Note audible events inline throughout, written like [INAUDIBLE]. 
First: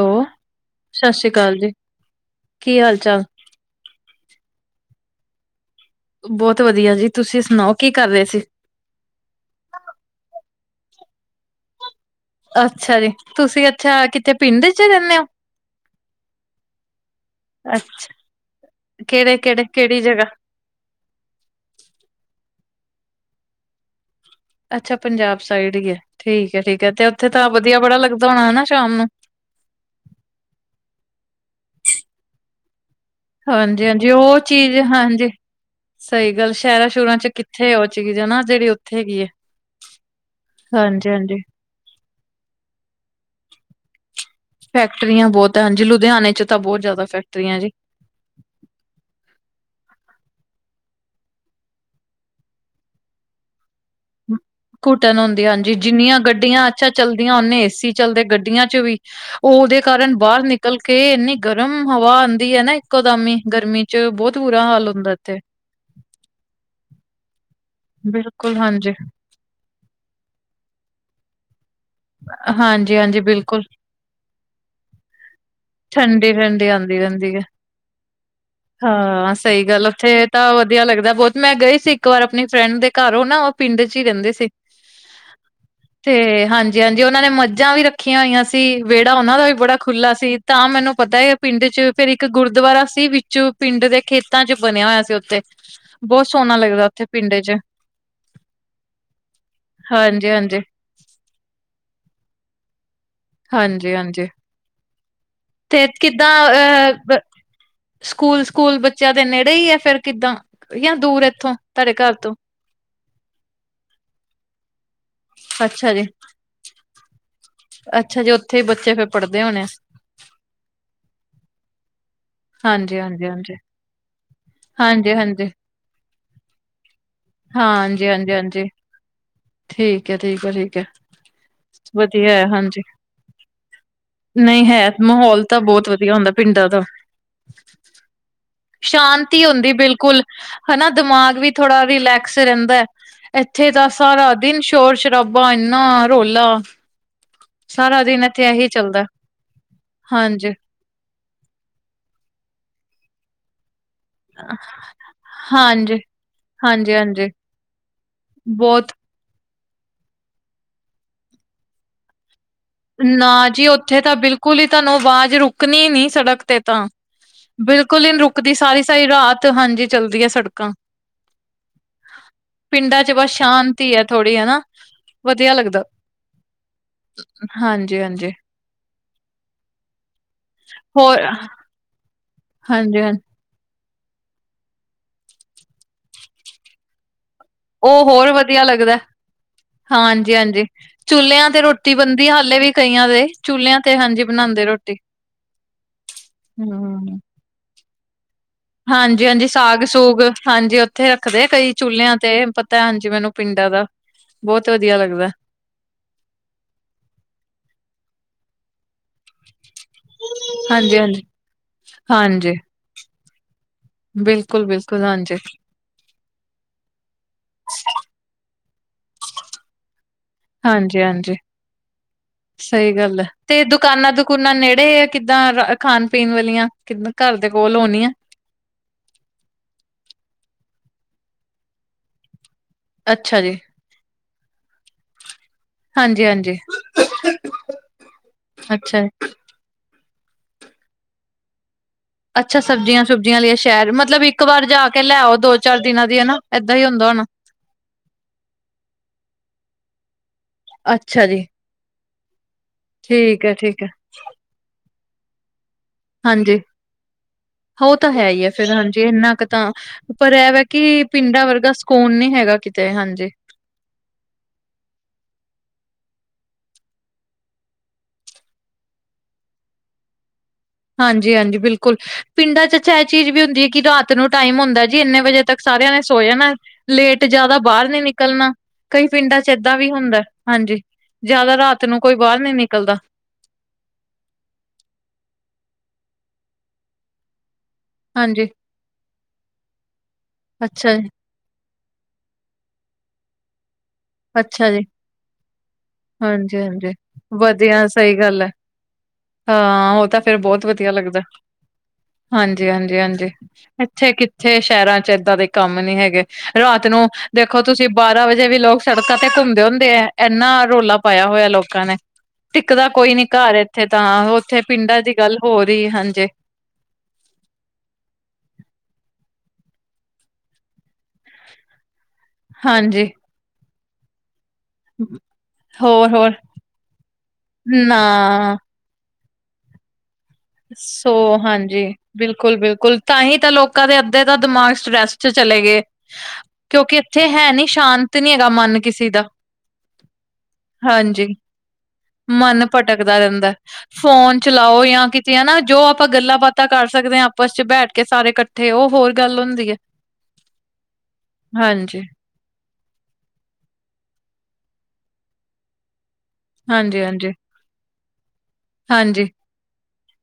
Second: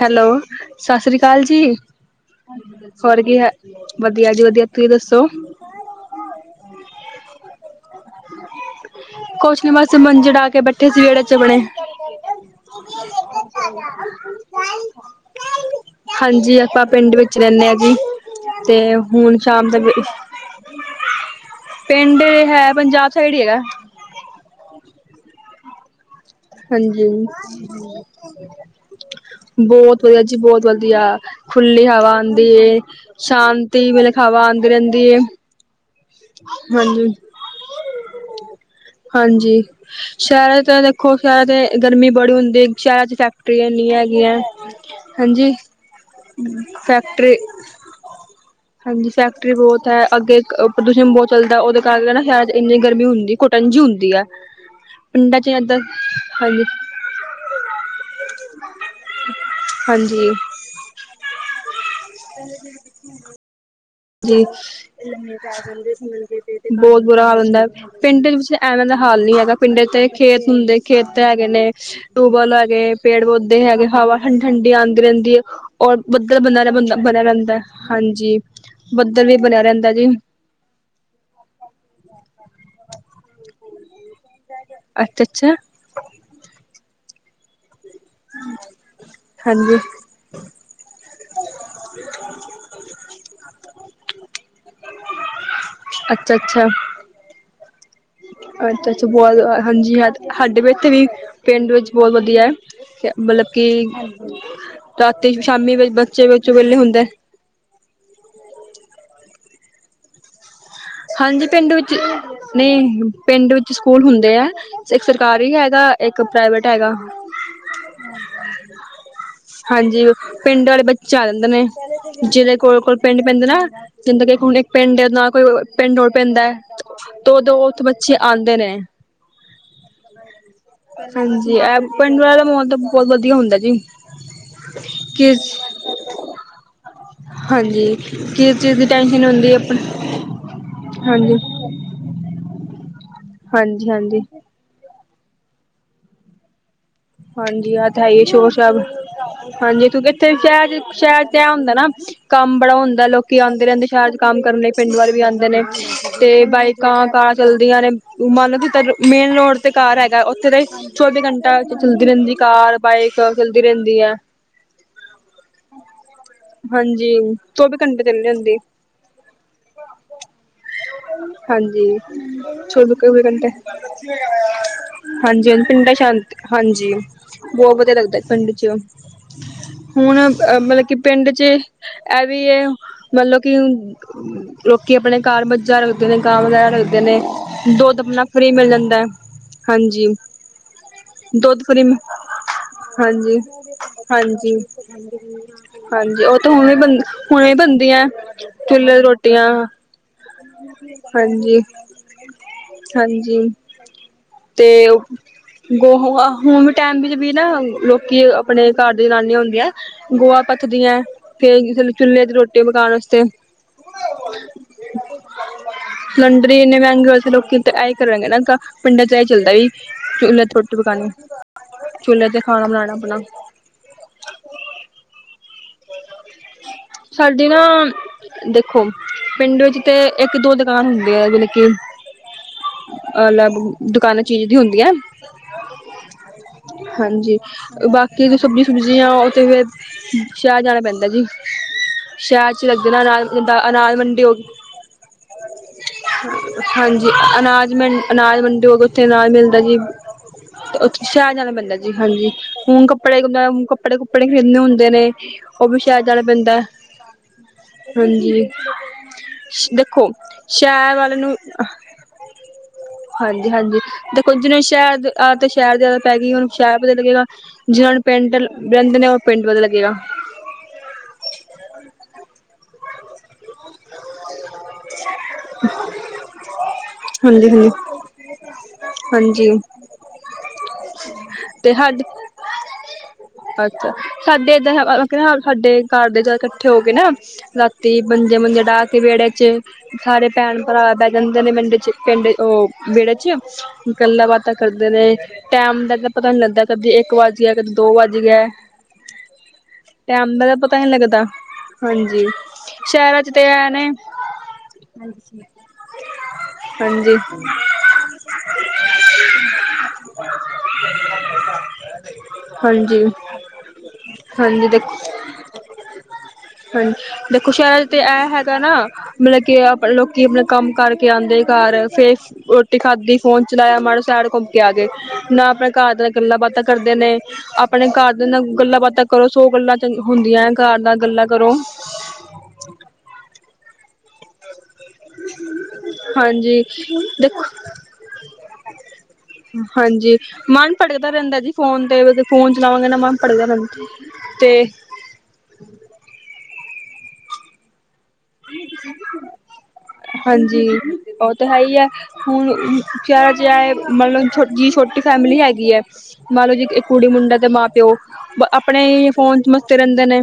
Hello, ਸਤਿ ਸ੍ਰੀ ਅਕਾਲ ਜੀ ਕੀ ਹਾਲ ਹੋਰ ਚਾਲ? ਕੀ ਹਾ ਵਧੀਆ ਜੀ ਵਧੀਆ ਤੁਸੀਂ ਦੱਸੋ? ਬਹੁਤ ਵਧੀਆ ਜੀ ਤੁਸੀਂ ਸੁਣਾਓ ਕੀ ਕਰ ਰਹੇ ਸੀ? ਕੁਛ ਨੀ ਬਸ ਮੰਜੀ ਡਾਹ ਕੇ ਬੈਠੇ ਸੀ ਰੇਹੜੇ ਚ ਆਪਣੇ। ਅੱਛਾ ਜੀ ਤੁਸੀਂ ਅੱਛਾ ਕਿਥੇ ਪਿੰਡ ਚ ਰਹਿੰਦੇ ਹੋ? ਹਾਂਜੀ ਆਪਾਂ ਪਿੰਡ ਵਿੱਚ ਰਹਿੰਦੇ ਹਾਂ ਜੀ ਅੱਛਾ, ਤੇ ਕਿਹੜੇ ਹੁਣ ਕਿਹੜੇ ਸ਼ਾਮ ਤੱਕ ਕਿਹੜੀ ਜਗ੍ਹਾ? ਪਿੰਡ ਹੈ ਪੰਜਾਬ ਸਾਈਡ ਹੀ ਹੈਗਾ। ਅੱਛਾ ਪੰਜਾਬ ਸਾਈਡ ਹੀਈ ਠੀਕ ਹੈ ਠੀਕ ਹੈ ਤੇ ਹਾਂਜੀ ਉੱਥੇ ਤਾਂ ਵਧੀਆ ਬੜਾ ਲੱਗਦਾ ਹੋਣਾ ਹਨਾ ਸ਼ਾਮ ਨੂੰ ਬਹੁਤ ਵਧੀਆ ਜੀ ਬਹੁਤ ਵਧੀਆ ਖੁੱਲੀ ਹਵਾ ਆਉਂਦੀ ਹਾਂਜੀ ਸ਼ਾਂਤੀ ਹਾਂਜੀ, ਮਤਲਬ ਉਹ ਹਵਾ ਆਉਂਦੀ ਚੀਜ਼ ਰਹਿੰਦੀ ਹੈਏ ਹਾਂਜੀ। ਸਹੀ ਗੱਲ ਸ਼ਹਿਰਾਂ ਸ਼ਰਾਂ ਚ ਕਿੱਥੇ ਉਹ ਚੀਜ਼ ਨਾ ਜਿਹੜੀ ਉੱਥੇ ਹੈਗੀ ਹੈ, ਹਾਂਜੀ, ਸ਼ਹਿਰ ਤਾਂ ਹਾਂਜੀ ਦੇਖੋ ਹਾਂਜੀ। ਸ਼ਹਿਰ ਗਰਮੀ ਬੜੀ ਹੁੰਦੀ ਸ਼ਹਿਰਾਂ ਚ ਫੈਕਟਰੀਆਂਨੀ ਹੈਗੀਆਂ। ਫੈਕਟਰੀਆਂ ਬਹੁਤ ਹਾਂਜੀ ਲੁਧਿਆਣੇ ਚ ਤਾਂ ਬਹੁਤ ਜ਼ਿਆਦਾ ਫੈਕਟਰੀ ਫੈਕਟਰੀਆਂ ਜੀ ਹਾਂਜੀ ਫੈਕਟਰੀ ਬਹੁਤ ਹੈ ਅੱਗੇ ਪ੍ਰਦੂਸ਼ਣ ਬਹੁਤ ਚੱਲਦਾ ਉਹਦੇ ਕਾਰਕੇ ਨਾ ਸ਼ਾਇਦ ਇੰਨੀ ਗਰਮੀ ਹੁੰਦੀ ਟੰਜ ਹੁੰਦੀ ਆ ਘੁਟਨ ਹੁੰਦੀ ਹਾਂਜੀ ਜਿੰਨੀਆਂ ਹਾਂਜੀ ਗੱਡੀਆਂ ਅੱਛਾ ਚਲਦੀਆਂ ਓਨੇ ਏਸੀ ਚੱਲਦੇ ਗੱਡੀਆਂ ਚ ਵੀ ਉਹ ਉਹਦੇ ਕਾਰਨ ਹਾਂਜੀ ਬਾਹਰ ਨਿਕਲ ਕੇ ਇੰਨੀ ਗਰਮ ਹਵਾ ਆਉਂਦੀ ਹੈ ਨਾ ਇੱਕੋ ਦਮੀ ਗਰਮੀ ਚ [UNINTELLIGIBLE] ਪੈ ਬਹੁਤ ਬੁਰਾ ਹਾਲ ਹੁੰਦਾ ਇੱਥੇ ਜਾਂਦੇ ਬਹੁਤ ਬੁਰਾ ਹਾਲ ਹੁੰਦਾ। ਪਿੰਡ ਵਿੱਚ ਬਿਲਕੁਲ ਐਵੇਂ ਹਾਂਜੀ ਦਾ ਹਾਲ ਨਹੀਂ ਹੈਗਾ ਪਿੰਡ ਤੇ ਖੇਤ ਹੁੰਦੇ ਖੇਤ ਹੈਗੇ ਨੇ। ਟਿਊਬ ਵਲ ਹੈਗੇ ਹਾਂਜੀ ਹਾਂਜੀ ਪੇੜ ਪੌਦੇ ਬਿਲਕੁਲ ਹੈਗੇ ਹਵਾ ਠੰ ਠੰਡੀ ਆਉਂਦੀ ਰਹਿੰਦੀ ਹੈ ਔਰ ਠੰਡੀ ਬੱਦਲ ਠੰਡੀ ਬਣਿਆ ਬੰਦਾ ਆਂਦੀ ਬਣਿਆ ਰਹਿੰਦੀ ਹੈ ਰਹਿੰਦਾ ਹਾਂਜੀ ਬੱਦਲ ਹਾਂ ਵੀ ਬਣਿਆ ਸਹੀ ਗੱਲ ਰਹਿੰਦਾ ਜੀ ਉੱਥੇ ਤਾਂ ਵਧੀਆ ਲੱਗਦਾ ਬਹੁਤ ਮੈਂ ਗਈ ਸੀ ਇੱਕ ਵਾਰ ਆਪਣੀ ਫਰੈਂਡ ਦੇ ਘਰ ਹੋ ਨਾ ਉਹ ਪਿੰਡ ਚ ਹੀ ਰਹਿੰਦੇ ਸੀ ਅੱਛਾ ਅੱਛਾ, ਤੇ ਹਾਂਜੀ ਹਾਂਜੀ ਉਹਨਾਂ ਨੇ ਮੱਝਾਂ ਵੀ ਰੱਖੀਆਂ ਹੋਈਆਂ ਸੀ ਵਿਹੜਾ ਉਹਨਾਂ ਦਾ ਵੀ ਹਾਂਜੀ ਬੜਾ ਸੀ। ਤਾਂ ਮੈਨੂੰ ਪਤਾ ਹੈ ਪਿੰਡ ਚ ਫੇਿਰ ਇੱਕ ਗੁਰਦੁਆਰਾ ਸੀ ਵਿੱਚ ਪਿੰਡ ਦੇ ਖੇ। ੱਤਾਂ ਚ ਬਣਿਆ ਹੋਇਆ ਸੀ ਉੱਥੇ ਬਹੁਤ ਅੱਛਾ ਸੋਹਣਾ ਅੱਛਾ ਲੱਗਦਾ ਉੱਥੇ ਪਿੰਡ ਚ ਅੱਛਾ ਅੱਛਾ ਬਹੁਤ ਹਾਂਜੀ ਹ ਹਾਂਜੀ-ਹਾਂਜੀ, ਸਾਡੇ ਵੀ ਇੱਥੇ ਵੀ ਪਿੰਡ ਵਿੱਚ ਬਹੁਤ ਵਧੀਆ ਹੈ ਮਤਲਬ ਕਿ ਹਾਂਜੀ-ਹਾਂਜੀ ਰਾਤੀ ਸ਼ਾਮੀ ਤੇ ਬੱਚੇ ਵਿੱਚੋਂ ਵੇਹਲੇ ਹੁੰਦਾ ਸਕੂਲ ਸਕੂਲ ਬੱਚਿਆਂ ਦੇ ਨੇੜੇ ਹੀ ਹੈ ਫੇਰ ਕਿੱਦਾਂ ਜਾਂ ਦੂਰ ਹਾਂਜੀ ਇੱਥੋਂ ਪਿੰਡ ਤੁਹਾਡੇ ਵਿੱਚ ਘਰ ਤੋਂ ਨਹੀਂ ਪਿੰਡ ਵਿੱਚ ਸਕੂਲ ਹੁੰਦੇ ਹੈ ਇੱਕ ਸਰਕਾਰੀ ਹੈਗਾ ਅੱਛਾ ਜੀ, ਇੱਕ ਪ੍ਰਾਈਵੇਟ ਹੈਗਾ ਅੱਛਾ ਜੀ ਉੱਥੇ ਹੀ ਬੱਚੇ ਫੇਰ ਪੜ੍ਹਦੇ ਹੋਣੇ ਹਾਂਜੀ ਪਿੰਡ ਵਾਲੇ ਬੱਚੇ ਆ ਜਾਂਦੇ ਨੇ ਜਿਹਦੇ ਕੋਲ ਕੋਲ ਪਿੰਡ ਪੈਂਦੇ ਹਾਂਜੀ-ਹਾਂਜੀ-ਹਾਂਜੀ, ਨਾ ਜਦੇ ਕਿ ਹੁਣ ਇੱਕ ਪਿੰਡ ਨਾ ਕੋਈ ਹਾਂਜੀ-ਹਾਂਜੀ, ਪਿੰਡਲ ਪੈਂਦਾ ਹੈ ਤੇੋਦੋ ਹਾਂ ਉਥ ਬੱਚੇ ਆਉਂਦੇ ਹਾਂਜੀ-ਹਾਂਜੀ-ਹਾਂਜੀ ਨੇ ਠੀਕ ਹੈ, ਠੀਕ ਹੈ, ਠੀਕ ਹੈ ਹਾਂਜੀ ਇਹ ਪਿੰਡ ਵਧੀਆ ਵਾਲ ਦਾ ਹੈ ਮਾਹੌਲ ਹਾਂਜੀ। ਤਾਂ ਬਹੁਤ ਵਧੀਆ ਹੁੰਦਾ ਜੀ ਨਹੀਂ ਹੈ ਮਾਹੌਲ ਕਿ ਤਾਂ ਬਹੁਤ ਵਧੀਆ ਹੁੰਦਾ ਪਿੰਡਾਂ ਦਾ ਹਾਂਜੀ ਕਿਸ ਚੀਜ਼ ਦੀ ਟੈਂਸ਼ਨ ਤੀ ਹੁੰਦੀ ਬਿਲਕੁਲ। ਹਾਂ ਨਾ, ਦਿਮਾਗ ਵੀ ਥੋੜ੍ਹਾ ਰਿਲੈਕਸ ਰਹਿੰਦਾ ਹੈ। ਇੱਥੇ ਤਾਂ ਹਾਂਜੀ ਹਾਂਜੀ ਸਾਰਾ ਦਿਨ ਸ਼ੋਰ-ਸ਼ਰਾਬਾ, ਇੰਨਾ ਰੌਲਾ। ਹਾਂਜੀ, ਆਹ ਸਾਰਾ ਤਾਂ ਹੈ ਦਿਨ ਹੀ ਇੱਥੇ ਇਹੀ ਸ਼ੋਰ-ਸ਼ਰਾਬਾ। ਚੱਲਦਾ ਹਾਂਜੀ, ਕਿਉਂਕਿ ਇੱਥੇ ਹਾਂਜੀ ਸ਼ਹਿ'ਚ ਸ਼ਹਿਰ ਚ ਐ ਹੁੰਦਾ ਨਾ। ਕੰਮ ਬੜਾ ਹੁੰਦਾ, ਲੋਕੀ ਆਉਂਦੇ ਰਹਿੰਦੇ। ਸ਼ਹਿਰ 'ਚ ਕੰਮ ਕਰਨ ਲਈ ਪਿੰਡ ਵਾਲੇ ਵੀ ਆਉਂਦੇ ਨੇ, ਹਾਂਜੀ ਤੇ ਹਾਂਜੀ ਹਾਂਜੀ ਬਾਈਕਾਂ-ਕਾਰਾਂ ਚਲਦੀਆਂ ਨੇ। ਮੰਨ ਲਓ ਕਿ। ਬਹੁਤ ਮੇਨ ਰੋਡ ਤੇ ਕਾਰ ਹੈਗਾ ਉੱਥੇ ਤੇ ਚੌਵੀ ਘੰਟਾ ਚੱਲਦੀ ਰਹਿੰਦੀ ਕਾਰ। ਬਾਈਕ ਨਾ ਚਲਦੀ ਜੀ, ਰਹਿੰਦੀ ਉੱਥੇ ਹੈ ਤਾਂ ਬਿਲਕੁਲ ਹੀ ਤੁਹਾਨੂੰ ਆਵਾਜ਼ ਰੁਕਣੀ ਨਹੀਂ। ਸੜਕ 'ਤੇ ਤਾਂ। ਜੀ। ਬਿਲਕੁਲ ਹੀ ਨਹੀਂ ਰੁਕਦੀ। ਸਾਰੀ-ਸਾਰੀ ਰਾਤ, ਹਾਂਜੀ, ਚੱਲਦੀ ਹੈ ਸੜਕਾ। ਹਾਂਜੀ ਚ ਚੌਵੀ-ਚੌਵੀ ਬਸ ਘੰਟੇ। ਸ਼ਾਂਤੀ ਹੈ ਹਾਂਜੀ ਥੋੜ੍ਹੀ ਹਨਾ ਵਧੀਆ ਹਾਂਜੀ ਲੱਗਦਾ ਪਿੰਡਾਂ ਸ਼ਾਂਤੀ ਹਾਂਜੀ। ਬਹੁਤ ਵਧੀਆ ਹਾਂਜੀ ਲੱਗਦਾ ਹਾਂਜੀ ਪਿੰਡ 'ਚ, ਹੁਣ, ਅ, ਮਤਲਬ ਕਿ ਹੋਰ ਪਿੰਡ 'ਚ। ਇਹ ਵੀ ਇਹ ਹਾਂਜੀ ਹਾਂਜੀ ਮਤਲਬ। ਕਿ ਲੋਕੀ ਆਪਣੇ ਘਰ ਮੱਝਾਂ ਰੱਖਦੇ ਨੇ, ਗਾਵਾਂ ਵਗੈਰ ਰੱਖਦੇ ਨੇ। ਦੁੱਧ ਉਹ ਆਪਣਾ ਹੋਰ ਫ੍ਰੀ ਵਧੀਆ ਮਿਲ ਲੱਗਦਾ ਜਾਂਦਾ ਹੈ, ਹਾਂਜੀ। ਹਾਂਜੀ, ਹਾਂਜੀ। ਚੁੱਲਿਆਂ ਤੇ ਦੁੱਧ ਫਰੀਮ ਰੋਟੀ ਬਣਦੀ ਹਾਲੇ ਵੀ ਕਈਆਂ ਦੇ ਹਾਂਜੀ ਚੁੱਲਿਆਂ ਤੇ ਹਾਂਜੀ। ਬਣਾਉਂਦੇ ਰੋਟੀ ਹਾਂਜੀ ਉਹ ਤਾਂ ਹੁਣ ਵੀ ਬਣ ਹਮ ਹੁਣੇ ਵੀ ਬਣਦੀਆਂ ਚੁੱਲ੍ਹੇ ਤੇ ਹਾਂਜੀ ਹਾਂਜੀ ਰੋਟੀਆਂ। ਸਾਗ ਸੂਗ ਹਾਂਜੀ ਉੱਥੇ ਰੱਖਦੇ ਹਾਂਜੀ ਕਈ ਚੁੱਲ੍ਹਿਆਂ ਤੇ ਪਤਾ ਹਾਂਜੀ ਮੈਨੂੰ ਪਿੰਡਾਂ ਦਾ। ਬਹੁਤ ਵਧੀਆ ਲੱਗਦਾ। ਗੋਹੇ ਹੂਨ ਟਾਈਮ ਵਿੱਚ ਵੀ ਨਾ, ਲੋਕੀ ਆਪਣੇ ਘਰ ਦੀ ਜਨਾਨੀ ਹੁੰਦੀ ਆ। ਗੋਹਾ ਹਾਂਜੀ ਪੱਥਦੀਆਂ ਹਾਂਜੀ ਫਿਰ ਚੁੱਲ੍ਹੇ ਚ ਹਾਂਜੀ ਰੋਟੀ ਪਕਾਉਣ ਵਾਸਤੇ। ਬਿਲਕੁਲ, ਬਿਲਕੁਲ। ਹਾਂਜੀ। ਸਲੰਡਰੀ ਇੰਨੇ ਮਹਿੰਗੇ ਹੋਏ ਦੇ ਲੋਕੀ ਤੇ ਇਹ ਹੀ ਕਰਾਂਗੇ ਨਾ ਪਿੰਡਾਂ ਚ ਇਹ ਚੱਲਦਾ ਵੀੁ ਚੁਲੇ ਹਾਂਜੀ ਹਾਂਜੀ। ਚੁੱਲੇ ਤੇ ਖਾਣਾ। ਸਹੀ ਬਣਾਣਾ ਆਪਣਾ ਗੱਲ। ਤੇ ਦੁਕਾਨਾਂ, ਦੁਕਾਨਾਂ ਨੇੜੇ ਆ। ਕਿੱਦਾਂ, ਖਾਣ-ਪੀਣ ਵਾਲੀਆਂ? ਕਿ ਘਰ ਦੇ ਸਾਡੀ ਨਾ ਕੋਲ ਆਉਣੀ ਆ। ਦੇਖੋ, ਪਿੰਡ ਵਿੱਚ ਤੇ ਇੱਕ-ਦੋ ਦੁਕਾਨਾਂ ਹੁੰਦੀਆਂ ਆ, ਜਿਵੇਂ ਕਿ। ਅੱਛਾ ਅਲੱਗ ਜੀ ਦੁਕਾਨਾਂ, ਚੀਜ਼ਾਂ ਦੀਆਂ ਹੁੰਦੀਆਂ। ਹਾਂਜੀ ਹਾਂਜੀ ਹਾਂਜੀ ਬਾਕੀ ਜੋ ਸਬਜ਼ੀ ਅੱਛਾ ਸਬਜ਼ੀਆਂ ਉਹ ਤੇ ਫਿਰ ਸ਼ਹਿਰ ਜਾਣਾ ਪੈਂਦਾ ਜੀ। ਸ਼ਹਿਰ ਅੱਛਾ 'ਚ ਲੱਗਦੀ ਨਾ ਅਨਾਜ ਸਬਜ਼ੀਆਂ-ਸੁਬਜ਼ੀਆਂ ਲਈ ਸ਼ਹਿਰ ਅਨਾਜ ਮਤਲਬ ਮੰਡੀ ਹੋ। ਇੱਕ ਵਾਰ ਜਾ ਕੇ ਲੈਆਓ। ਹਾਂਜੀ ਅਨਾਜ ਮੈਨ। ਅਨਾਜ ਮੰਡੀ ਹੋਗੀ, ਉੱਥੇ ਅਨਾਜ ਮਿਲਦਾ ਜੀ, ਤੇ ਉੱਥੇ ਅੱਛਾ ਸ਼ਹਿਰ ਜੀ, ਜਾਣਾ ਪੈਂਦਾ ਜੀ। ਹਾਂਜੀ। ਹੂਣ ਕੱਪੜੇ, ਠੀਕ ਐ, ਠੀਕ ਐ। ਕੱਪੜੇ, ਕੱਪੜੇ ਖਰੀਦਣੇ ਹੁੰਦੇ ਨੇ। ਉਹ ਵੀ ਸ਼ਹਿਦਾ ਹਾਂਜੀ, ਬੰਦਾ, ਉਹ ਤਾਂ ਹੈ ਹੀ ਹਾਂਜੀ। ਐ ਫੇਰ ਹਾਂਜੀ ਇੰਨਾ ਕੁ ਤਾਂ, ਦੇਖੋ ਪਰ ਇਹ ਵੀ ਹੈ ਸ਼ਹਿਰ ਕਿ ਵਾਲੇ ਨੂੰ ਪਿੰਡਾਂ ਵਰਗਾ ਸਕੂਨ ਨਹੀਂ ਹੈਗਾ ਕਿਤੇ। ਹਾਂਜੀ। ਹਾਂਜੀ। ਕੁੱਝ ਨਹੀ ਸ਼ਹਿਰ ਆਦ ਸ਼ਹਿਰ ਆਦਤ ਪੈ ਗਈ ਉਹਨੂੰ ਸ਼ਹਿਰ ਪਤਾ ਲੱਗੇਗਾ। ਜਿਨ੍ਹਾਂ ਨੂੰ ਪਿੰਡ ਰਹਿੰਦੇ ਨੇ, ਉਹ ਪਿੰਡ ਵਧੀਆ ਲੱਗੇਗਾ। ਹਾਂਜੀ, ਹਾਂਜੀ, ਬਿਲਕੁਲ। ਪਿੰਡਾਂ 'ਚ ਚ ਇਹ ਚੀਜ਼ ਵੀ ਹੁੰਦੀ ਹੈ। ਕਿ ਰਾਤ ਨੂੰ ਟਾਈਮ ਹੁੰਦਾ ਜੀ, ਇੰਨੇ ਵਜੇ ਤੱਕ ਸਾਰਿਆਂ ਨੇ ਸੌਂ ਜਾਣਾ। ਲੇਟ, ਹਾਂਜੀ ਜ਼ਿਆਦਾ ਹਾਂਜੀ ਬਾਹਰ ਨੀ ਨਿਕਲਣਾ। ਕਈ ਪਿੰਡਾਂ 'ਚ ਹਾਂਜੀ ਏਦਾਂ ਵੀ ਹੁੰਦਾ, ਹਾਂਜੀ। ਜਿਆਦਾ ਤੇ ਰਾਤ ਨੂੰ, ਸਾਡੇ ਕੋਈ ਬਾਹਰ ਨੀ ਨਿਕਲਦਾ। ਅੱਛਾ, ਸਾਡੇ ਏਦਾਂ ਸਾਡੇ ਘਰ ਦੇ, ਜਦ ਇਕੱਠੇ ਹੋ ਗਏ ਨਾ। ਹਾਂਜੀ, ਮੰਜੇ-ਮੰਜੇ ਡਾਹ ਕੇ ਵਿਹੜੇ 'ਚ, ਸਾਰੇ ਭੈਣ-ਭਰਾ ਅੱਛਾ ਜੀ, ਬਹਿ ਜਾਂਦੇ। ਨਾ, ਪਿੰਡ ਪਿੰਡ ਉਹ ਵਿਹੜੇ 'ਚ। ਗੱਲਾਂ-ਬਾਤਾਂ ਅੱਛਾ ਜੀ। ਕਰਦੇ ਨੇ, ਟਾਈਮ ਦਾ ਤਾਂ ਪਤਾ ਹੀ ਨਹੀਂ ਲੱਗਦਾ। ਹਾਂਜੀ-ਹਾਂਜੀ, ਕਦੇ ਇੱਕ ਵੱਜ ਗਿਆ, ਕਦੇ ਵਧੀਆ ਦੋ ਸਹੀ ਵੱਜ ਗੱਲ ਗਿਆ। ਐ। ਹਾਂ, ਉਹ ਤਾਂ ਫਿਰ ਟੈਮ ਦਾ ਬਹੁਤ ਪਤਾ ਵਧੀਆ ਨੀ ਲੱਗਦਾ। ਹਾਂਜੀ। ਹਾਂਜੀ ਹਾਂਜੀ ਸ਼ਹਿਰਾਂ ਹਾਂਜੀ ਚ ਤੇ ਐ ਨੇ ਇੱਥੇ ਕਿੱਥੇ ਸ਼ਹਿਰਾਂ ਚ ਏਦਾਂ ਦੇ ਕੰਮ ਨੀ ਹੈਗੇ ਰਾਤ ਨੂੰ ਹਾਂਜੀ ਦੇਖੋ ਤੁਸੀਂ ਬਾਰਾਂ ਵਜੇ ਵੀ ਲੋਕ ਸੜਕਾਂ ਤੇ ਘੁੰਮਦੇ ਹੁੰਦੇ ਹੈ ਇੰਨਾ ਰੋਲਾ ਪਾਇਆ ਹੋਇਆ ਲੋਕਾਂ ਨੇ ਟਿੱਿਕਦਾ ਹਾਂਜੀ ਕੋਈ ਨੀ ਘਰ ਇੱਥੇ ਤਾਂ ਉੱਥੇ ਹਾਂਜੀ ਦੇਖੋ ਪਿੰਡਾਂ ਦੀ ਗੱਲ ਹੋ ਰ ਹੀ ਹਾਂਜੀੇ। ਹਾਂਜੀ ਦੇਖੋ ਸ਼ਹਿਰ ਤੇ ਇਹ ਹੈਗਾ ਨਾ ਮਤਲਬ ਕਿ ਆਪ ਲੋਕੀ ਆਪਣਾ ਕੰਮ ਕਰਕੇ ਆਉਂਦੇ ਘਰ ਫੇਰ ਰੋਟੀ ਹਾਂਜੀ। ਖਾਧੀ ਫੋਨ ਚਲਾਇਆ ਮੜਾ ਸਡ ਆ ਗਏ ਨਾ ਆਪਣੇ ਘਰ ਦੇ ਨਾਲ ਹੋਰ-ਹੋਰ ਗੱਲਾਂ ਬਾਤਾਂ ਕਰਦੇ ਨੇ ਆਪਣੇ ਨਾ ਘਰ ਦੇ ਨਾਲ ਗੱਲਾਂ ਬਾਤਾਂ ਕਰੋ ਸੋ ਗੱਲਾਂ ਚੰ ਹੁੰਦੀਆਂ। ਘਰ ਨਾਲ ਸੋ ਗੱਲਾਂ ਕਰੋ ਹਾਂਜੀ ਬਿਲਕੁਲ ਬਿਲਕੁਲ ਤਾਂਹੀ ਤਾਂ ਲੋਕਾਂ ਦੇ ਅੱਧੇ ਦਾ ਦਿਮਾਗ ਸੈਸਟ ਚਲੇ ਗਏ ਹਾਂਜੀ ਕਿਉਂਕਿ ਇੱਥੇ ਦੇਖੋ ਹੈ ਨੀ ਸ਼ਾਂਤ ਨੀ ਹੈਗਾ ਮਨ ਕਿਸੇ ਦਾ। ਹਾਂਜੀ ਮਨ ਭੜਕਦਾ ਹਾਂਜੀ, ਰਹਿੰਦਾ ਜੀ ਫੋਨ ਤੇ ਫੋਨ ਮਨ ਚਲਾਵਾਂਗੇ ਨਾ ਮਨ ਭਟਕਦਾ ਭੜਕਦਾ ਰਹਿੰਦਾ। ਫੋਨ ਤੇ ਚਲਾਓ ਜਾਂ ਕਿਤੇ ਹਨਾ ਜੋ ਆਪਾਂ ਗੱਲਾਂ ਬਾਤਾਂ ਕਰ ਸਕਦੇ ਹਾਂ ਆਪਸ ਚ ਬੈਠ ਕੇ ਸਾਰੇ ਇਕੱਠੇ ਉਹ ਹੋਰ ਗੱਲ ਹੁੰਦੀ ਹੈ ਹਾਂਜੀ ਉਹ ਤਾਂ ਹੈ ਹੀ ਹੈ ਹਾਂਜੀ। ਹੁਣ ਜਿਹਾ ਮਤਲਬ ਜਿ ਛੋਟੀ ਫੈਮਲੀ ਹੈਗੀ ਹੈ। ਮੰਨ ਲਓ ਜੀ ਇੱਕ ਹਾਂਜੀ, ਕੁੜੀ ਹਾਂਜੀ, ਮੁੰਡਾ ਤੇ ਮਾਂ ਪਿਓ ਆਪਣੇ ਹੀ ਫੋਨ ਚ ਮਸਤੀ ਰਹਿੰਦੇ ਨੇ।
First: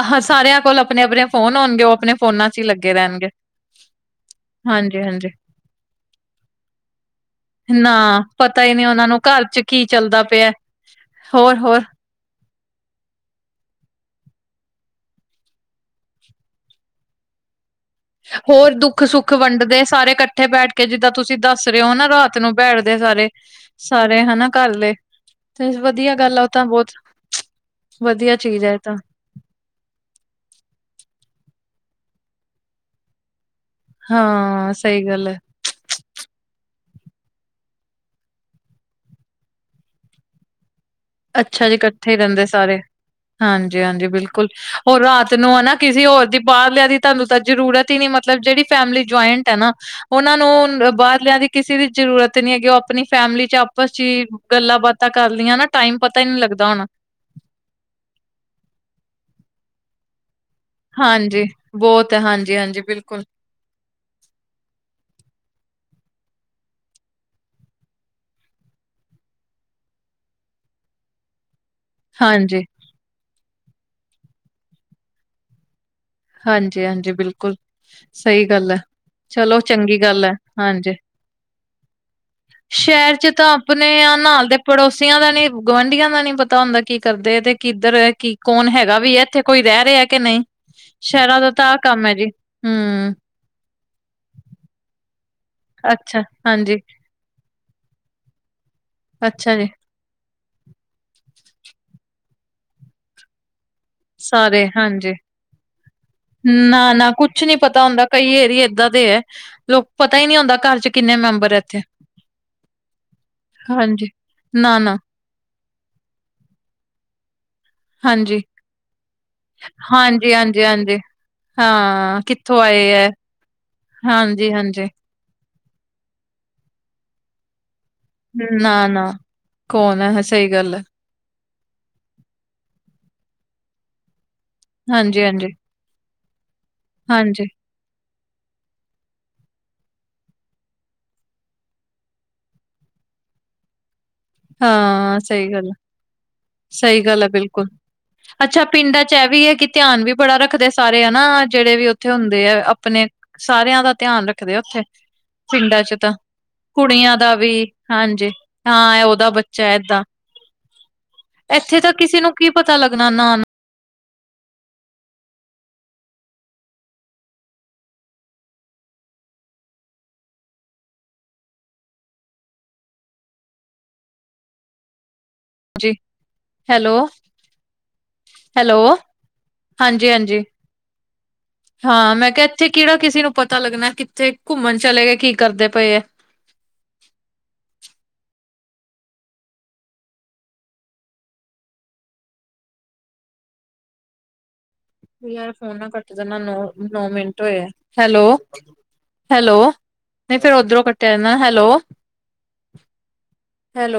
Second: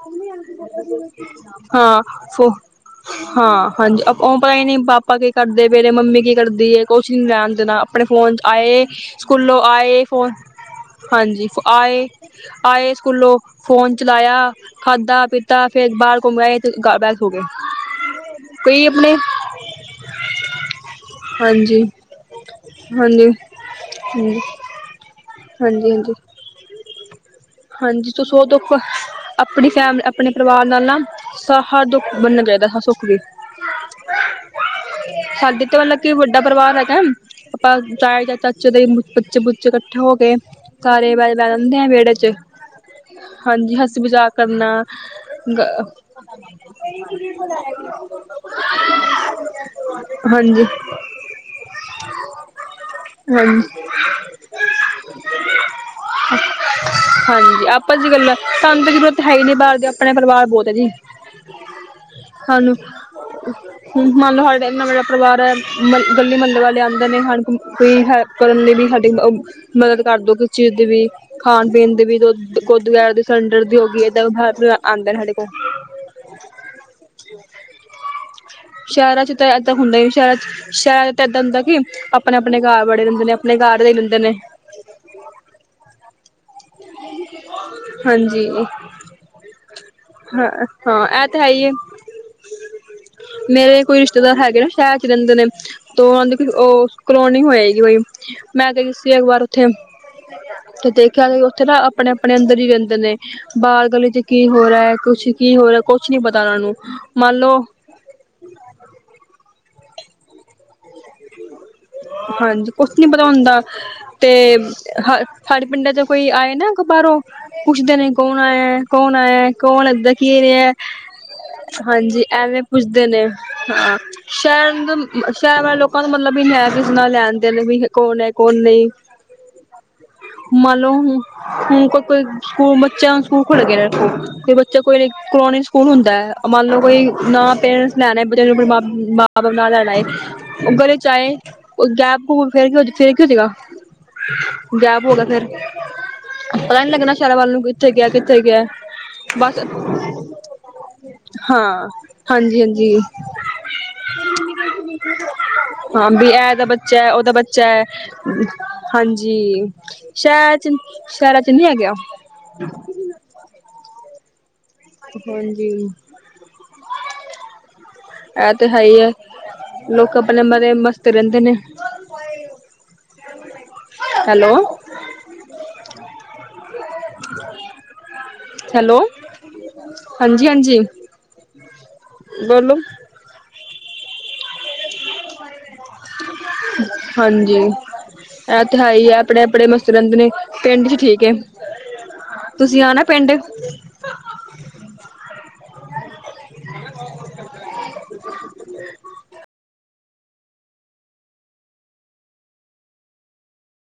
ਆਹਾਂ ਸਾਰਿਆਂ ਕੋਲ ਆਪਣੇ ਆਪਣੇ ਫ਼ੋਨ ਆਉਣਗੇ ਓ ਆਪਣੇ ਫ ਫੋਨਾਂ ਚ ਹੀ ਲੱਗੇ ਰਹਿਣਗੇ। ਹਾਂ ਹਾਂਜੀ ਉਹ ਪਤਾ ਹੀ ਨਹੀਂ ਪਾਪਾ ਹਾਂਜੀ-ਹਾਂਜੀ, ਕੀ ਕਰਦੇ ਮੇਰੇ ਮੰਮੀ ਕੀ ਕਰਦੀ। ਕੋਚਿੰ ਲੈਣ ਦੇਣਾ ਆਪਣੇ ਨਾ ਫੋਨ ਪਤਾ ਹੀ ਆਏ ਨਹੀਂ ਉਹਨਾਂ ਨੂੰ ਘਰ ਸਕੂਲੋਂ ਚ ਕੀ ਆਏ ਚੱਲਦਾ ਫੋਨ ਪਿਆ। ਹਾਂਜੀ ਹੋਰ-ਹੋਰ, ਆਏ। ਆਏ ਸਕੂਲੋਂ ਫੋਨ ਚਲਾਇਆ ਖਾਧਾ ਪੀਤਾ ਫਿਰਰ ਬਾਹਰ ਘੁੰਮ ਆਏ ਇਕਾ ਬੇਗ ਹੋ ਗਿਆ ਹੋਰ ਦੁੱਖ ਸੁੱਖ ਵੰਡਦੇ ਸਾਰੇ ਇਕੱਠੇ ਬੈਠ ਕੇ ਜਿੱਦਾਂ ਤੁਸੀਂ ਦੱਸ ਰਹੇ ਹਾਂਜੀ ਹੋ ਨਾ ਰਾਤ ਨੂੰ ਬੈਠਦੇ ਸਾਰੇ। ਹਾਂਜੀ ਸਾਰੇ ਹਾਂਜੀ ਹਨਾ ਘਰ ਦੇ ਤੇ ਹਾਂਜੀ ਹਾਂਜੀ ਵਧੀਆ ਗੱਲ ਆ ਉਹ ਤਾਂ ਬਹੁਤ ਹਾਂਜੀ ਵਧੀਆ ਤੁਸੀਂ ਉਹ ਚੀਜ਼ ਹੈ ਦੁੱਖ ਇਹ ਤਾਂ। ਆਪਣੀ ਫੈਮ ਆਪਣੇ ਪਰਿਵਾਰ ਨਾਲ ਨਾ ਸਾਹਾ ਦੁੱਖ ਬਨਨਾ ਚਾਹੀਦਾ ਸੁੱਖ ਵੀ। ਹਾਂ ਸਹੀ ਗੱਲ ਹੈ ਸਾਡੀ ਤੇ ਮਤਲਬ ਵੱਡਾ ਪਰਿਵਾਰ ਹੈਗਾ ਆਪਾਂ ਚਾਏ ਜਾ ਚਾਚੇ ਦੇ ਬੱਚੇ ਬੁੱਚੇ ਇਕੱਠੇ ਹੋ ਕੇ ਸਾਰੇ ਬਹਿ ਅੱਛਾ ਜੀ ਜਾਂਦੇ ਆ ਇਕੱਠੇ ਵਿਹੜੇ ਹੀ ਚ ਰਹਿੰਦੇ ਸਾਰੇ। ਹਾਂਜੀ ਹਸੀ ਹਾਂਜੀ ਮਜ਼ਾਕ ਬਿਲਕੁਲ ਕਰਨਾ ਉਹਰ ਰਾਤ ਨੂੰ ਹੈ ਨਾ ਕਿਸੇ ਰ ਦੀ ਬਾਹਰ ਲਿਆ ਦੀ ਤੁਹਾਨੂੰ ਤਾਂ ਜ਼ਰੂਰਤ ਹੀ ਨੀ ਮਤਲਬ ਜਿਹੜੀ ਫੈਮਿਲੀ ਜੁਆਇੰਟ ਹੈ ਨਾ ਉਹਨਾਂ ਹਾਂਜੀ ਨੂੰ ਬਾਹਰਲਿਆਂ ਦੀ ਕਿਸੇ ਦੀ ਜਰੂਰਤ ਨੀ ਹੈਗੀ ਉਹ ਆਪਣੀ ਫੈਮਿਲੀ ਚ ਹਾਂਜੀ ਆਪਸ ਹੀ ਗੱਲਾਂ ਬਾਤਾਂ ਕਰਲੀਆਂ ਨਾ। ਟਾਈਮ ਪਤਾ ਹੀ ਨਹੀਂ ਲੱਗਦਾ ਹੋਣਾ ਹਾਂਜੀ ਆਪਾਸ ਚ ਗੱਲਾਂ ਸਾਨੂੰ ਤੇ ਜ਼ਰੂਰਤ ਹੈ ਹੀ ਨਹੀਂ ਬਾਹਰ ਦੀ ਆਪਣੇ ਪਰਿਵਾਰ ਬਹੁਤ ਹੈ ਜੀ। ਹਾਂਜੀ ਬਹੁਤ ਹੈ ਹਾਂਜੀ ਹਾਂਜੀ ਬਿਲਕੁਲ। ਹ ਮੰਨ ਲਓ ਸਾਡੇ ਇਨਾ ਵੇਡਾ ਪਰਿਵਾਰ ਹੈ ਗੱਲਲੀ ਮੰੱਲ ਵਾਲੇ ਆਉਂਦੇ ਨੇ ਹ ਕੋਈ ਹੈ। ਕਰਨ ਲਈ ਵੀ ਸਾਡੀ ਮਦਦ ਕਰਦੋ ਕਿਸ ਚੀਜ਼ ਦੀ ਵੀ ਖਾਣ ਪੀਣ ਦੀ ਹਾਂਜੀ ਦੁੁੱਦ ਵਗੈ ਦੇ ਸਿਲੰਡਰ ਦੀ ਹੋ ਗਈ ਏਦ ਬਾਹਰ ਆਉਂਦਾ ਸਾਡੇ ਕੋਲ। ਹਾਂਜੀ ਹਾਂਜੀ ਬਿਲਕੁਲ ਸਹੀ ਗੱਲ ਹੈ ਸ਼ਹਿਰਾਂ ਚ ਤਾਂ ਚਲੋ ਏਦਾਂ ਹੁੰਦਾ ਚੰਗੀ ਹੀ ਗੱਲ ਹੈ ਸ਼ਹਿਰਾਂ ਚ ਹਾਂਜੀ। ਸ਼ਹਿਰਾਂ ਚ ਤਾਂ ਏਦਾਂ ਹੁੰਦਾ ਕਿ ਆਪਣੇ ਆਪਣੇ ਘਰ ਬੜੇ ਸ਼ਹਿਰ ਰਹਿੰਦੇ ਚ ਨੇ ਤਾਂ ਘਰ ਆਪਣੇ ਦੇ ਰਹਿੰਦੇ ਨੇ ਨਾਲ ਦੇ ਪੜੋਸੀਆਂ ਦਾ ਨੀ ਗੁਆਂਢੀਆਂ ਦਾ ਨੀ ਪਤਾ। ਪਤਾ ਹੁੰਦਾ ਕੀ ਕਰਦੇ ਤੇ ਕਿੱਧਰ ਕੀ ਹਾਂਜੀ ਕੌਣ ਹੈਗਾ ਵੀ ਹੈ ਇੱਥੇ ਕੋਈ ਰਹਿ ਰਿਹਾ ਕਿ ਨਹੀਂ। ਹਾਂ ਹਾਂ ਇਹ ਸ਼ਹਿਰਾਂ ਹੈ ਦਾ ਹੀ ਤਾਂ ਆਹ ਕੰਮ ਹੈ ਜੀ ਹਮ। ਮੇਰੇ ਕੋਈ ਰਿਸ਼ਤੇਦਾਰ ਹੈਗੇ ਨਾ ਸ਼ਹਿਰ ਚ ਰਹਿੰਦੇ ਨੇ ਤੇ ਅੱਛਾ ਉਹਨਾਂ ਦੇ ਹਾਂਜੀ ਉਹ ਕਲੋਨੀ ਹੋਏਗੀ ਕੋਈ ਮੈਂ ਕਈ ਸੀ ਇੱਕ ਵਾਰ ਅੱਛਾ ਉੱਥੇ ਜੀ ਤੇ ਦੇਖਿਆ ਉੱਥੇ ਨਾ ਆਪਣੇ ਆਪਣੇ ਅੰਦਰ ਹੀ ਰਹਿੰਦੇ ਨੇ ਬਾਹਰ ਗਲੀ ਚ ਕੀ ਸਾਰੇ ਹੋ ਰਿਹਾ ਹੈ ਹਾਂਜੀ ਕੁਛ ਕੀ ਹੋ ਰਿਹਾ ਕੁਛ ਨੀ ਪਤਾ ਉਹ ਨੂੰ ਨਾ ਨਾ ਮੰਨ ਕੁਛ ਨੀ ਲੋਓ ਪਤਾ ਹੁੰਦਾ ਕਈ ਏਰੀਏ ਇਏਦਾਂ ਦੇ ਹੈ ਲੋਕ ਪਤਾ ਹੀ ਨਹੀਂ ਹੁੰਦਾ ਘਰ ਚ ਕਿੰਨੇ ਮੈਂਬਰ ਹੈ ਇੱਥੇ ਹਾਂਜੀ ਕੁਛ ਨੀ ਪਤਾ ਹੁੰਦਾ ਹਾਂਜੀ ਤੇ ਨਾ ਨਾ ਹੈ ਸਾਡੇ ਪਿੰਡਾਂ ਚ ਕੋਈ ਆਏ ਨਾ ਬਾਹਰੋਂ ਪੁੱਛਦੇ ਨੇ ਕੌਣ ਹਾਂਜੀ ਆਇਆ। ਕੌਣ ਆਇਆ ਕੌਣ ਏਦਾਂ ਹਾਂਜੀ ਕੀ ਹਾਂਜੀ ਰਿਹਾ। ਹਾਂਜੀ ਹਾਂ ਹਾਂਜੀ, ਕਿੱਥੋਂ ਐਵੇਂ ਆਏ ਪੁੱਛਦੇ ਹੈ ਨੇ ਹਾਂ ਹਾਂਜੀ ਹਾਂਜੀ ਸ਼ਹਿਰ ਸ਼ਹਿਰ ਵਾਲੇ ਲੋਕਾਂ ਨੂੰ ਮਤਲਬ ਵੀ ਹੈ, ਕਿਸ ਨਾਲ ਲੈਣਦੇ ਨੇ ਵੀ ਕੌਣ ਐ ਕੌਣ ਨਾ ਨਹੀਂ। ਨਾ ਕੌਣ ਹੈ ਸਹੀ ਗੱਲ ਮਨ ਹੈ ਲਓ ਹ ਹੁਣ ਕੋਈ ਕੋਈ ਸਕੂਲ ਬੱਚਿਆਂ ਸਕੂਲ ਖੁਲ ਗਿਆ ਤੇ ਬੱਚਿਆਂ ਚ ਕੋਈ ਹਾਂਜੀ ਹਾਂਜੀ ਕੋੋਣੀ ਸਕੂਲ ਹੁੰਦਾ ਐ, ਮੰਨ ਲਓ ਕੋਈ ਹਾਂਜੀ ਨਾ ਪੇਰੈਂਟਸ ਲੈਣਾ ਬਜ਼ੁਰਗ ਬ ਮਾ ਲੈਣਾ ਹੈ ਏਕ ਉਹ ਗਲੇ ਚ ਆਏ ਉਹ ਗੈਪ ਘ ਫ ਫੇਰ ਕੀ ਹੋ ਸੀਗਾ। [INAUDIBLE] ਹਾਂ ਸਹੀ ਗੱਲ ਆ। ਪਤਾ ਨੀ ਸਹੀ ਲੱਗਣਾ ਗੱਲ ਹੈ, ਸ਼ਹਿਰਾਂ ਵੱਲ ਨੂੰ ਬਿਲਕੁਲ ਕਿੱਥੇ ਗਿਆ ਕਿੱਥੇ ਅੱਛਾ ਗਿਆ ਪਿੰਡਾਂ ਚ ਇਹ ਵੀ ਹੈ ਬਸ ਕਿ ਧਿਆਨ ਵੀ ਬੜਾ ਰੱਖ ਰੱਖਦੇ ਸਾਰੇ ਹਨਾ, ਜਿਹੜੇ ਹਾਂ ਵੀ ਉੱਥੇ ਹੁੰਦੇ ਹਾਂਜੀ ਆ ਹਾਂਜੀ ਆਪਣੇ ਸਾਰਿਆਂ ਦਾ ਧਿਆਨ ਰੱਖਦੇ ਆ ਉੱਥੇ। ਪਿੰਡਾਂ ਚ ਹਾਂ ਤਾਂ ਵੀ ਇਹ ਦਾ ਬੱਚਾ ਹੈ ਕੁੜੀਆਂ ਉਹਦਾ ਦਾ ਵੀ ਬੱਚਾ ਹਾਂਜੀ ਹਾਂ, ਉਹਦਾ ਬੱਚਾ ਏਦਾਂ ਸ਼ਹਰ ਚ ਸ਼ਹਿਰਾਂ ਚ ਨੀ ਹੈ ਗਿਆ। ਨਾ ਨਾ ਹਾਂਜੀ। ਇਹ ਤੇ ਹੈ ਹੀ ਐ, ਲੋਕ ਆਪਣੇ ਮਰੇ ਮਸਤ ਰਹਿੰਦੇ ਨੇ। ਹੈਲੋ ਜੀ ਹੈਲੋ ਹੈਲੋ, ਹਾਂਜੀ-ਹਾਂਜੀ। ਹਾਂਜੀ ਹਾਂਜੀ ਹਾਂ, ਮੈਂ ਕਿਹਾ ਇੱਥੇ ਬੋਲੋ ਕਿਹੜਾ ਕਿਸੇ ਨੂੰ ਪਤਾ ਲੱਗਣਾ ਕਿੱਥੇ ਘੁੰਮਣ ਚਲੇ ਗਏ ਕੀ ਕਰਦੇ ਪਏ ਐ। ਹਾਂਜੀ। ਐਤੇ ਹੈਹੀ ਹੈ, ਆਪਣੇ-ਆਪਣੇ ਮਸਤ ਰਹਿੰਦੇ ਨੇ ਪਿੰਡ ਚ ਠੀਕ ਐ। ਤੁਸੀਂ ਆਣਾ ਪਿੰਡ ਯਾਰ ਫੋਨ ਨਾ ਕੱਟ ਦੇਣਾ ਨੋ-ਨੋ ਮਿੰਟ ਹੋਏ ਹੈ, ਹੈਲੋ। ਹੈਲੋ, ਨਹੀਂ ਫੇਰ ਓਧਰੋਂ ਕੱਟਿਆ ਜਾਂਦਾ, ਹੈਲੋ। ਹੈਲੋ।